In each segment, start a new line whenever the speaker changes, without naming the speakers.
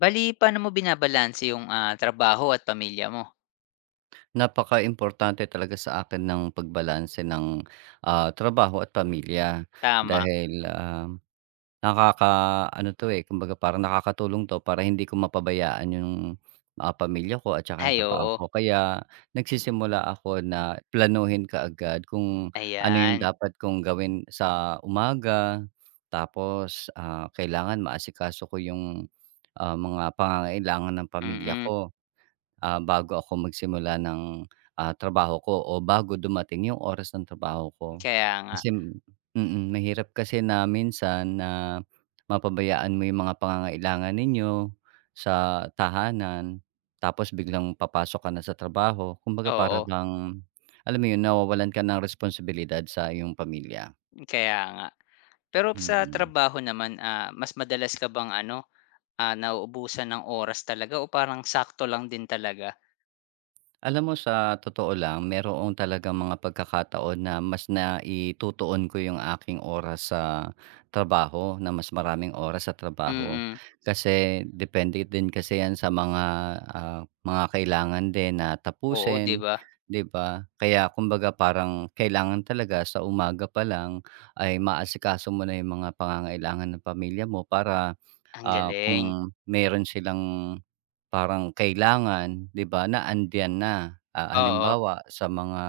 Bali paano mo binabalanse yung, trabaho at pamilya mo?
Napaka importante talaga sa akin ng pagbalanse ng, trabaho at pamilya.
Tama.
Dahil, nakaka ano 'to, eh, kumbaga parang nakakatulong 'to para hindi ko mapabayaan yung, pamilya ko at saka yung
Ay,
trabaho
oo.
ko. Kaya nagsisimula ako na planuhin kaagad kung ano yung
Ayan,
dapat kong gawin sa umaga. Tapos, kailangan maasikaso ko yung, mga pangangailangan ng pamilya
mm.
ko bago ako magsimula ng, trabaho ko o bago dumating yung oras ng trabaho ko.
Kaya nga,
Kasi mahirap kasi na minsan na mapabayaan mo yung mga pangangailangan ninyo sa tahanan, tapos biglang papasok ka na sa trabaho. Kumbaga para
oo,
bang, alam mo yun, nawawalan ka ng responsibilidad sa iyong pamilya.
kaya nga. Pero sa
Mm.
trabaho naman, mas madalas ka bang ano, nauubusan ng oras talaga o parang sakto lang din talaga?
Alam mo sa totoo lang, mayroon talagang mga pagkakataon na mas naitutuon ko yung aking oras sa trabaho, na mas maraming oras sa trabaho.
Mm,
Kasi depende din kasi yan sa mga mga kailangan din na
oo, 'di
tapusin,
ba?
'di ba? Kaya kumbaga parang kailangan talaga sa umaga pa lang ay maasikaso mo na yung mga pangangailangan ng pamilya mo para
Ang galing,
kung meron silang parang kailangan, 'di ba, na andiyan na. Ah,
oo.
halimbawa sa mga,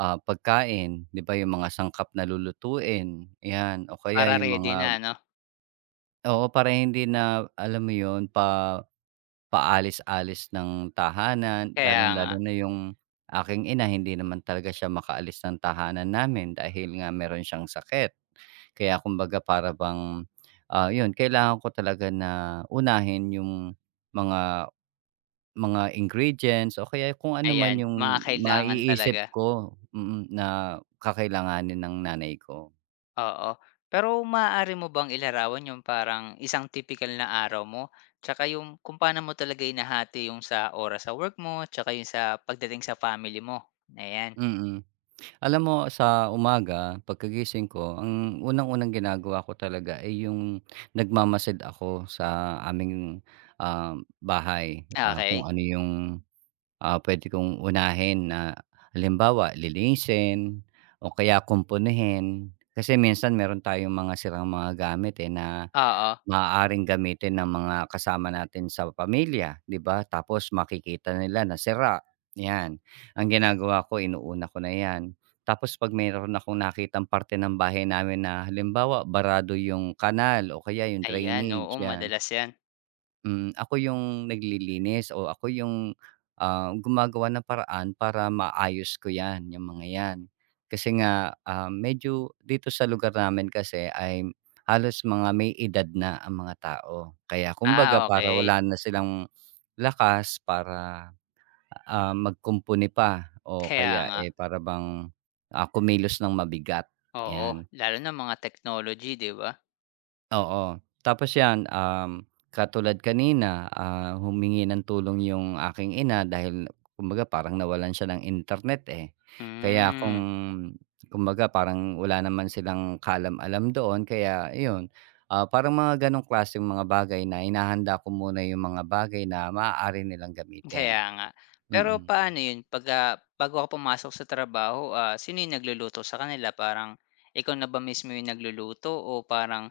pagkain, 'di ba, yung mga sangkap na lulutuin, 'yan o kaya
Para
yung
ready
mga
na 'no?
oo, para hindi na alam mo yun, paalis-alis ng tahanan,
Kaya nga,
lalong-lalo na yung aking ina hindi naman talaga siya makaalis ng tahanan namin dahil nga meron siyang sakit. Kaya kumbaga para bang, yun kailangan ko talaga na unahin yung mga mga ingredients o kaya kung ano man
ayan, mga
yung
kailangan talaga.
maiisip ko, na kakailanganin ng nanay ko.
Oo. Pero maaari mo bang ilarawan yung parang isang typical na araw mo? Tsaka yung kung paano mo talaga inahati yung sa oras sa work mo, tsaka yung sa pagdating sa family mo? Ayan.
Mm. Alam mo sa umaga pagkagising ko ang unang-unang ginagawa ko talaga ay yung nagmamasid ako sa aming, bahay, ah, kung
Okay.
ano yung, puwede kong unahin na halimbawa linisin o kaya kumpunihin. Kasi minsan meron tayong mga sirang mga gamit, eh, na
Oo.
maaaring gamitin ng mga kasama natin sa pamilya, 'di ba? Tapos makikita nila na sira, 'yan. Ang ginagawa ko inuuna ko na 'yan. Tapos 'pag meron akong nakitang parte ng bahay namin na halimbawa barado yung kanal o kaya yung
Ayan,
drainage,
oo,
'yan.
madalas 'yan.
Mm, ako yung naglilinis o ako yung, gumagawa ng paraan para maayos ko 'yan, yung mga 'yan. Kasi nga, medyo dito sa lugar namin kasi ay halos mga may edad na ang mga tao. Kaya kumbaga
Ah,
para
okay.
wala na silang lakas para magkumpuni pa o
Kaya
kaya,
nga.
eh, para bang, kumilos ng mabigat,
Oo,
'yan.
lalo na mga technology, 'di ba?
Oo, tapos 'yan, katulad kanina, ah, humingi ng tulong 'yung aking ina dahil kumbaga parang nawalan siya ng internet, eh. Kaya kung
Hmm.
kumbaga parang wala naman silang kalam alam doon kaya yun. Ah, parang mga gano'ng klaseng mga bagay na hinahanda ko muna 'yung mga bagay na maaari nilang gamitin.
Kaya nga. Pero
Mm.
paano 'yun 'pag, bago ka pumasok sa trabaho, sino 'yung nagluluto sa kanila? Parang ikaw na ba mismo 'yung nagluluto o parang,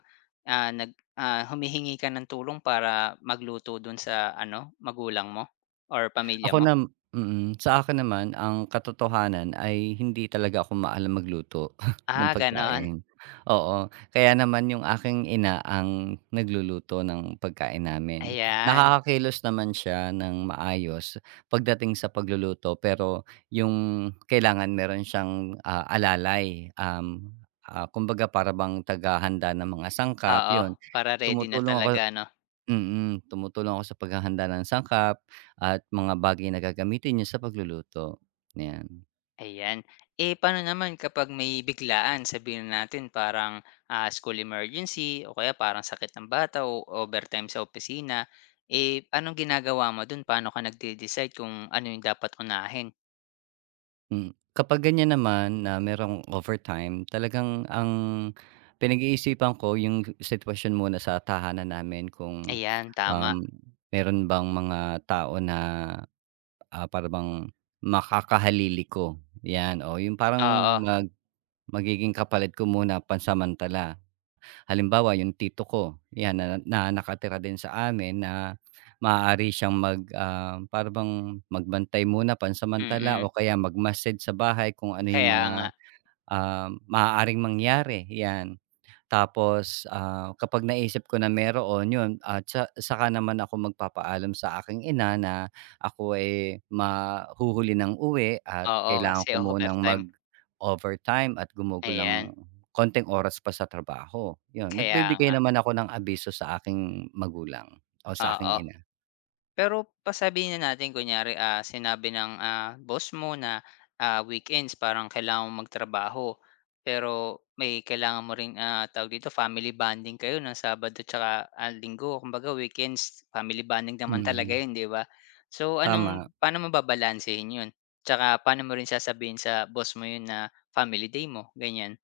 humihingi ka ng tulong para magluto dun sa ano, magulang mo or pamilya
Ako
mo?
nam mm. Sa akin naman ang katotohanan ay hindi talaga ako maalam magluto ng
Ah, gano'n.
pagkain, oo. Kaya naman yung aking ina ang nagluluto ng pagkain namin.
Ayan,
Nakakakilos naman siya ng maayos pagdating sa pagluluto pero yung kailangan meron siyang, alalay, ah, kumbaga para bang tagahanda ng mga sangkap,
oo,
yun.
para ready na
Tumutulong ako
talaga 'no?
Tumutulong ako sa paghahanda ng sangkap at mga bagay na gagamitin niya sa pagluluto, 'yan.
Ayan. Eh, paano naman kapag may biglaan, sabihin na natin parang, school emergency o kaya parang sakit ng bata o overtime sa opisina, eh, anong ginagawa mo dun? Paano ka nagde-decide kung ano yung dapat unahin?
Mm. Kapag ganiyan naman na merong overtime, talagang ang pinag-iisipan ko yung sitwasyon muna sa tahanan namin kung,
Ayan, tama.
um, meron bang mga tao na, para makakahalili ko, 'yan. O yung parang
Oo,
magiging kapalit ko muna pansamantala. Halimbawa yung tito ko, 'yan na na nakatira din sa amin na maaari siyang mag, para bang magbantay muna pansamantala
mm.
o kaya magmasid sa bahay kung ano yung
Kaya
mga,
nga.
maaaring mangyari, 'yan. Tapos, ah, kapag naisip ko na meron yun at sa saka naman ako magpapaalam sa aking ina na ako, ay mahuhuli ng uwi at
Oo,
kailangan ko
kasi
munang
overtime.
mag-overtime at gumugol ng
Ayan,
konting oras pa sa trabaho, yun.
kaya
Nagbibigay
nga.
naman ako ng abiso sa aking magulang o sa aking
Oo.
ina.
Pero pasabihin na natin kunyari, sinabi ng, boss mo na, weekends parang kailangan mong magtrabaho, pero may kailangan mo ring, tawag dito, family bonding kayo ng Sabado tsaka, Linggo. Kumbaga weekends family bonding naman talaga
Mm,
yun, 'di ba? So anong
tama.
paano mo babalansehin yun? Tsaka paano mo rin sasabihin sa boss mo yun na family day mo, ganyan?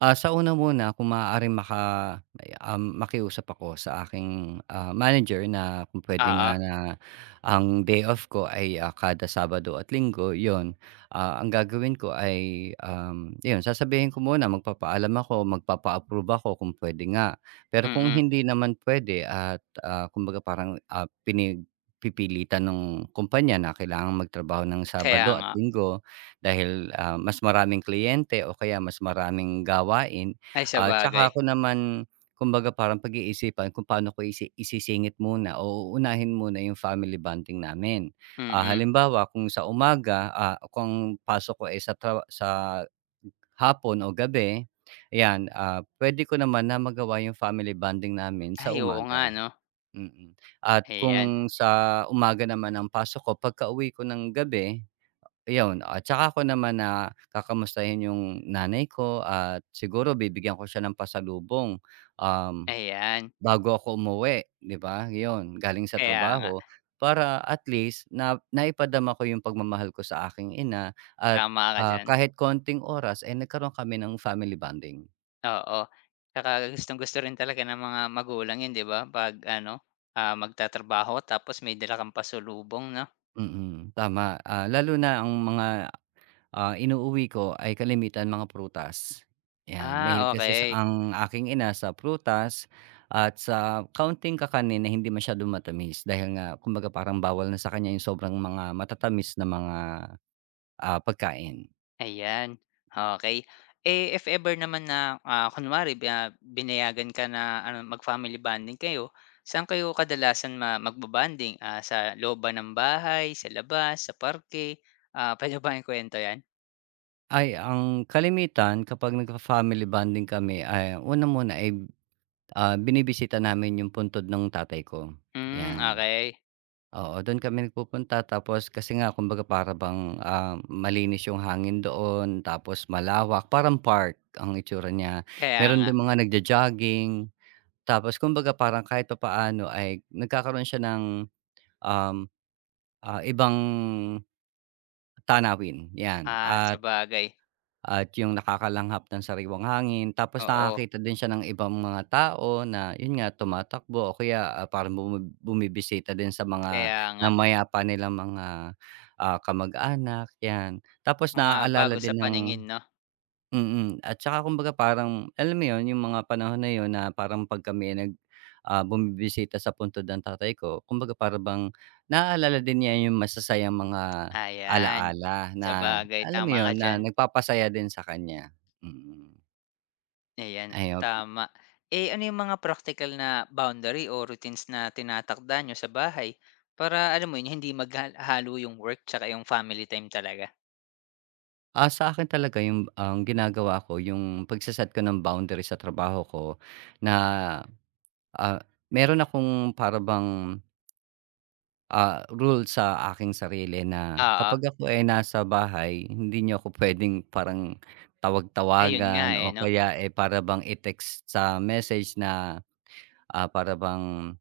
Ah, sa una muna kung maaaring maka may, makiusap ako sa aking, manager na kung puwede
Oo,
nga na ang day off ko ay, kada Sabado at Linggo, yon. Ah, ang gagawin ko ay, 'yun sasabihin ko muna magpapaalam ako, magpapa-approve ako kung puwede nga. Pero kung
mm.
hindi naman pwede at, kumbaga parang, pinagpipilitan nung kumpanya na kailangang magtrabaho ng
Kaya
Sabado at
nga.
Linggo, dahil, mas maraming kliyente o kaya mas maraming gawain
Ay
at
sabagay,
saka ko naman kumbaga parang pag-iisipan kung paano ko isisingit muna o uunahin muna yung family bonding namin. Ah,
mm.
halimbawa kung sa umaga, ah, kung pasok ko, eh, sa sa hapon o gabi, ayan, ah, puwede ko naman na magawa yung family bonding namin sa
Ay oo nga
umaga.
'no?
Mm. At
Ayan,
kung sa umaga naman ang pasok ko, pagkauwi ko ng gabi iyon, at saka ko naman na kakamustahin yung nanay ko at siguro bibigyan ko siya ng pasalubong, um,
ayan.
bago ako umuwi, 'di ba? Yun, galing sa
Kaya nga.
trabaho para at least na naipadama ko yung pagmamahal ko sa aking ina at,
Tama ka diyan,
kahit konting oras, ay eh, nagkaroon kami ng family bonding.
oo. Tsaka gustong-gusto rin talaga ng mga magulang 'yun 'di ba 'pag ano, magtatrabaho tapos may dala kang pasalubong 'no?
Tama, ah, lalo na ang mga ah, inuuwi ko ay kalimitan mga prutas, 'yan. Mahilig
Ah,
kasi sa
okey,
ang aking ina sa prutas at sa kaunting kakanin na hindi masyadong matamis dahil nga kumbaga parang bawal na sa kanya yung sobrang mga matatamis na mga, pagkain.
ayan, okey. Eh, if ever naman na, kunwari ba binayagan ka na ano mag-family bonding kayo, saan kayo kadalasan ma magbo-bonding, sa loob ba ng bahay, sa labas, sa parke? Ah, puwede mo bang ikuwento 'yan?
Ay, ang kalimitan kapag nagfa-family bonding kami ay una muna ay, binibisita namin yung puntod ng tatay ko,
Hmm,
'yan.
okey.
Oo, do'n kami nagpupunta tapos kasi nga kumbaga para bang, malinis yung hangin doon tapos malawak, parang park ang itsura niya.
Kaya
Meron
nga,
din mga nagjo-jogging, tapos kumbaga parang kahit papaano ay nagkakaroon siya ng, um, ibang tanawin, 'yan. At
sabagay,
at yung nakakalanghap ng sariwang hangin, tapos
oo,
nakakakita din siya ng ibang mga tao na yun nga tumatakbo o kaya, ah, parang bumibisita din sa mga
kaya nga.
namayapa nilang mga, kamag-anak, 'yan. Tapos
Mga
naaalala
bago sa
din ng
paningin 'no?
mm, at saka kumbaga parang alam mo 'yun, yung mga panahon na 'yun na parang 'pag kami nag, bumibisita sa puntod ng tatay ko, kumbaga para bang naaalala din niya yung masasayang mga
Ayan,
ala-ala na
sabagay
alam mo
tama ka
'yun, na
diyan,
nagpapasaya din sa kanya. Mm.
ayan,
Ayun,
tama. Eh, ano yung mga practical na boundary o routines na tinatakda niyo sa bahay para alam mo yun, hindi magha yung work tsaka yung family time talaga?
sa akin talaga yung ang ginagawa ko yung pagse ko ng boundary sa trabaho ko na, ah, meron akong para bang rule sa aking sarili na
Oo,
kapag ako ay nasa bahay, hindi niyo ako puwedeng parang
ayun nga,
tawag-tawagan
eh,
o
'no?
kaya, eh, para bang i-text sa message na, para bang,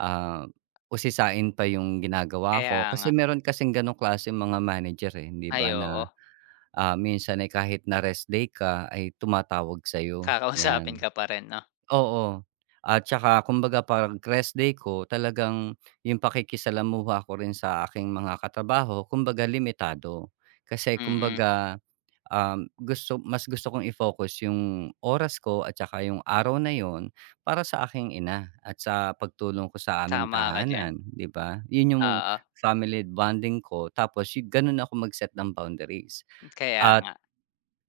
ah, husisain pa yung ginagawa
Kaya
ko.
nga.
Kasi meron kasing gano'ng klase mga manager, eh, hindi ba,
Ay, oo,
na, minsan ay kahit na rest day ka ay tumatawag sa'yo,
kakausapin
'yan.
ka pa rin 'no?
Oo, at saka kumbaga parang rest day ko talagang yung pakikisalamuha ko rin sa aking mga katrabaho kumbaga limitado. Kasi
Mm,
kumbaga, mas gusto kong i-focus yung oras ko at saka yung araw na yon para sa aking ina at sa pagtulong ko sa aming
tama ka diyan,
tahanan, 'di ba? Yun yung
oo,
family bonding ko tapos yu ganun ako mag-set ng boundaries.
kaya nga.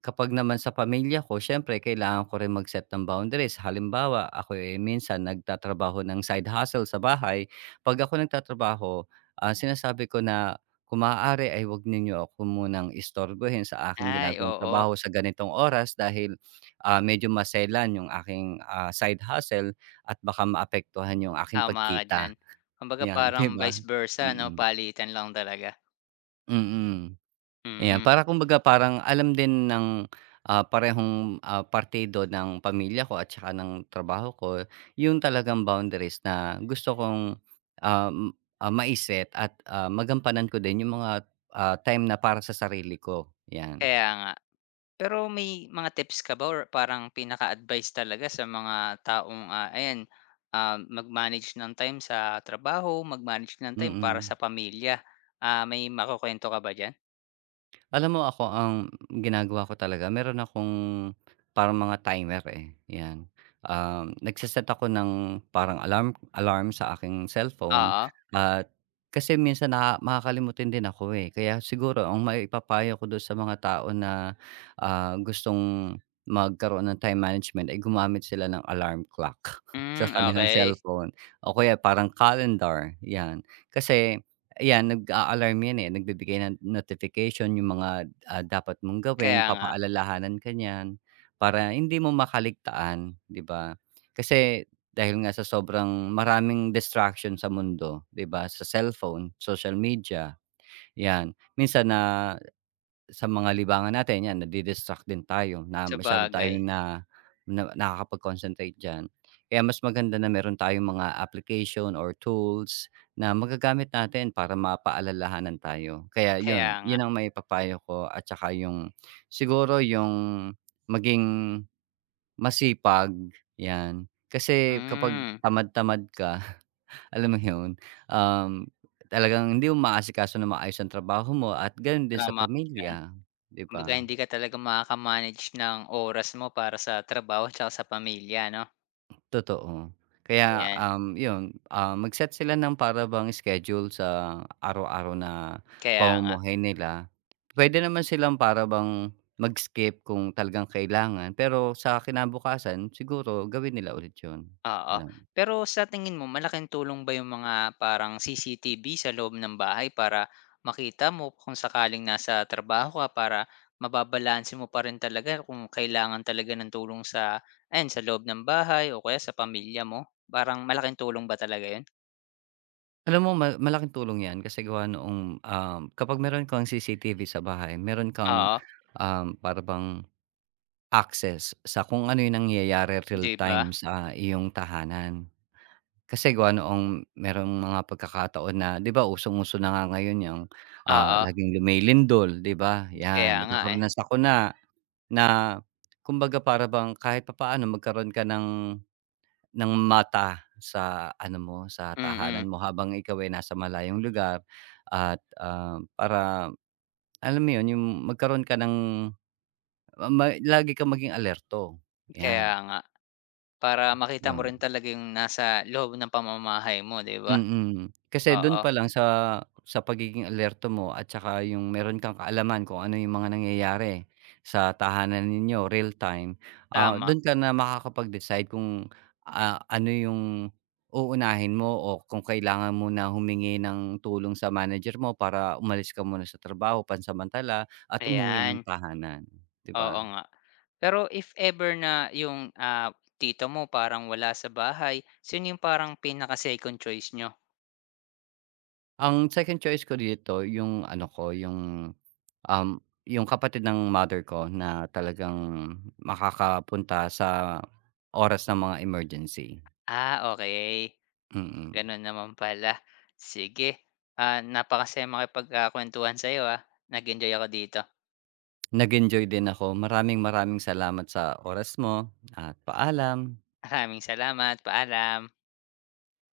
Kapag naman sa pamilya ko syempre kailangan ko rin mag-set ng boundaries. Halimbawa, ako, eh, minsan nagtatrabaho ng side hustle sa bahay. 'Pag ako nagtatrabaho, sinasabi ko na, "Kung maaari ay 'wag ninyo ako munang istorbohin sa aking
Ay,
ginagawang
oo,
trabaho sa ganitong oras dahil, medyo maselan 'yung aking, side hustle at baka maapektuhan 'yung aking
tama ka
pagkita."
diyan. Kumbaga
'Yan,
parang
'di ba?
vice versa 'no,
Mm,
palitan lang talaga,
mm. Ayan,
mm.
para kumbaga parang alam din ng, parehong, partido ng pamilya ko at saka ng trabaho ko yung talagang boundaries na gusto kong, um, mai at, magampanan ko din yung mga, time na para sa sarili ko, 'yan.
Kaya nga. Pero may mga tips ka ba or parang pinaka-advice talaga sa mga taong, ayan, mag-manage ng time sa trabaho, mag-manage ng time para
Mm.
sa pamilya? Ah, may makukuwento ka ba diyan?
Alam mo ako ang ginagawa ko talaga meron akong parang mga timer, eh, 'yan. Um, nagse ako ng parang alarm alarm sa aking cellphone
Oo.
at kasi minsan na makakalimutan din ako, eh. Kaya siguro ang maipapayo ko dun sa mga tao na, gustong magkaroon ng time management ay gumamit sila ng alarm clock sa
Hmm,
kanilang
okey.
cellphone o kaya parang calendar, 'yan. Kasi ayan, nag-a-alarm 'yan, eh, nagbibigay ng notification yung mga, dapat mong gawin,
Kaya nga,
papaalalahanan ka niyan para hindi mo makaligtaan, 'di ba? Kasi dahil nga sa sobrang maraming distraction sa mundo, 'di ba, sa cellphone, social media, 'yan. Minsan na sa mga libangan natin 'yan nadi-distract din tayo na masyado
sabagay.
tayong na na nakakapag-concentrate diyan. Kaya mas maganda na meron tayong mga application or tools na magagamit natin para mapaalalahanan tayo. Kaya
Kaya
'yun,
nga.
'yun ang may papayo ko at saka yung siguro yung maging masipag, 'yan. Kasi kapag
Hmm,
tamad-tamad ka alam mo yun? Um, Talagang hindi mo maasikaso nang maayos ang trabaho mo at gano'n din sa
tama ka diyan.
pamilya, 'di
Kumbaga
ba?
hindi ka talaga makaka-manage ng oras mo para sa trabaho tsaka sa pamilya 'no?
Totoo. Kaya,
Ayan,
yun, ah, mag-set sila ng para bang schedule sa araw-araw na
kaya nga.
pamumuhay nila. Puwede naman silang para bang mag-skip kung talagang kailangan, pero sa kinabukasan siguro gawin nila ulit yun,
Oo.
gano'n.
Pero sa tingin mo malaking tulong ba yung mga parang CCTV sa loob ng bahay para makita mo kung sakaling nasa trabaho ka para mababalanse mo pa rin talaga kung kailangan talaga ng tulong sa ayan, sa loob ng bahay o kaya sa pamilya mo? Parang malaking tulong ba talaga yun?
Alam mo malaking tulong 'yan kasi gawa noong, kapag meron kang CCTV sa bahay meron kang,
Oo,
para access sa kung ano yung nangyayari real
'di ba?
time sa iyong tahanan. Kasi gawa noong merong mga pagkakataon na 'di ba usong-uso na nga ngayon yang,
Oo,
laging lumilindol 'di ba?
kaya
'Yan
nga, eh.
nagkakaroon ng sakuna na kumbaga para bang kahit papaano magkaroon ka ng mata sa ano mo, sa
Mm,
tahanan mo habang ikaw ay nasa malayong lugar at, para alam mo 'yun, yung magkaroon ka ng lagi kang maging alerto, 'yan,
kaya nga. Para makita mo
'yun.
rin talaga yung nasa loob ng pamamahay mo, 'di ba?
Mm, kasi dun
Oo,
pa lang sa pagiging alerto mo at saka yung meron kang kaalaman kung ano yung mga nangyayari sa tahanan ninyo real time,
tama.
dun ka na makakapag-decide kung, ano yung uunahin mo o kung kailangan mo na humingi ng tulong sa manager mo para umalis ka muna sa trabaho pansamantala at umuwi
Ayan,
ng tahanan, 'di
oo
ba?
nga. Pero if ever na yung, tito mo parang wala sa bahay, sino yung parang pinaka-second choice nyo?
Ang second choice ko dito yung ano ko, yung yung kapatid ng mother ko na talagang makakapunta sa oras ng mga emergency.
Ah, okay.
Mm.
Gano'n naman pala. Sige, napakasaya makipag, kuwentuhan sa'yo, ah. Nag-enjoy ako dito.
Nag-enjoy din ako. Maraming maraming salamat sa oras mo at paalam.
Maraming salamat, paalam.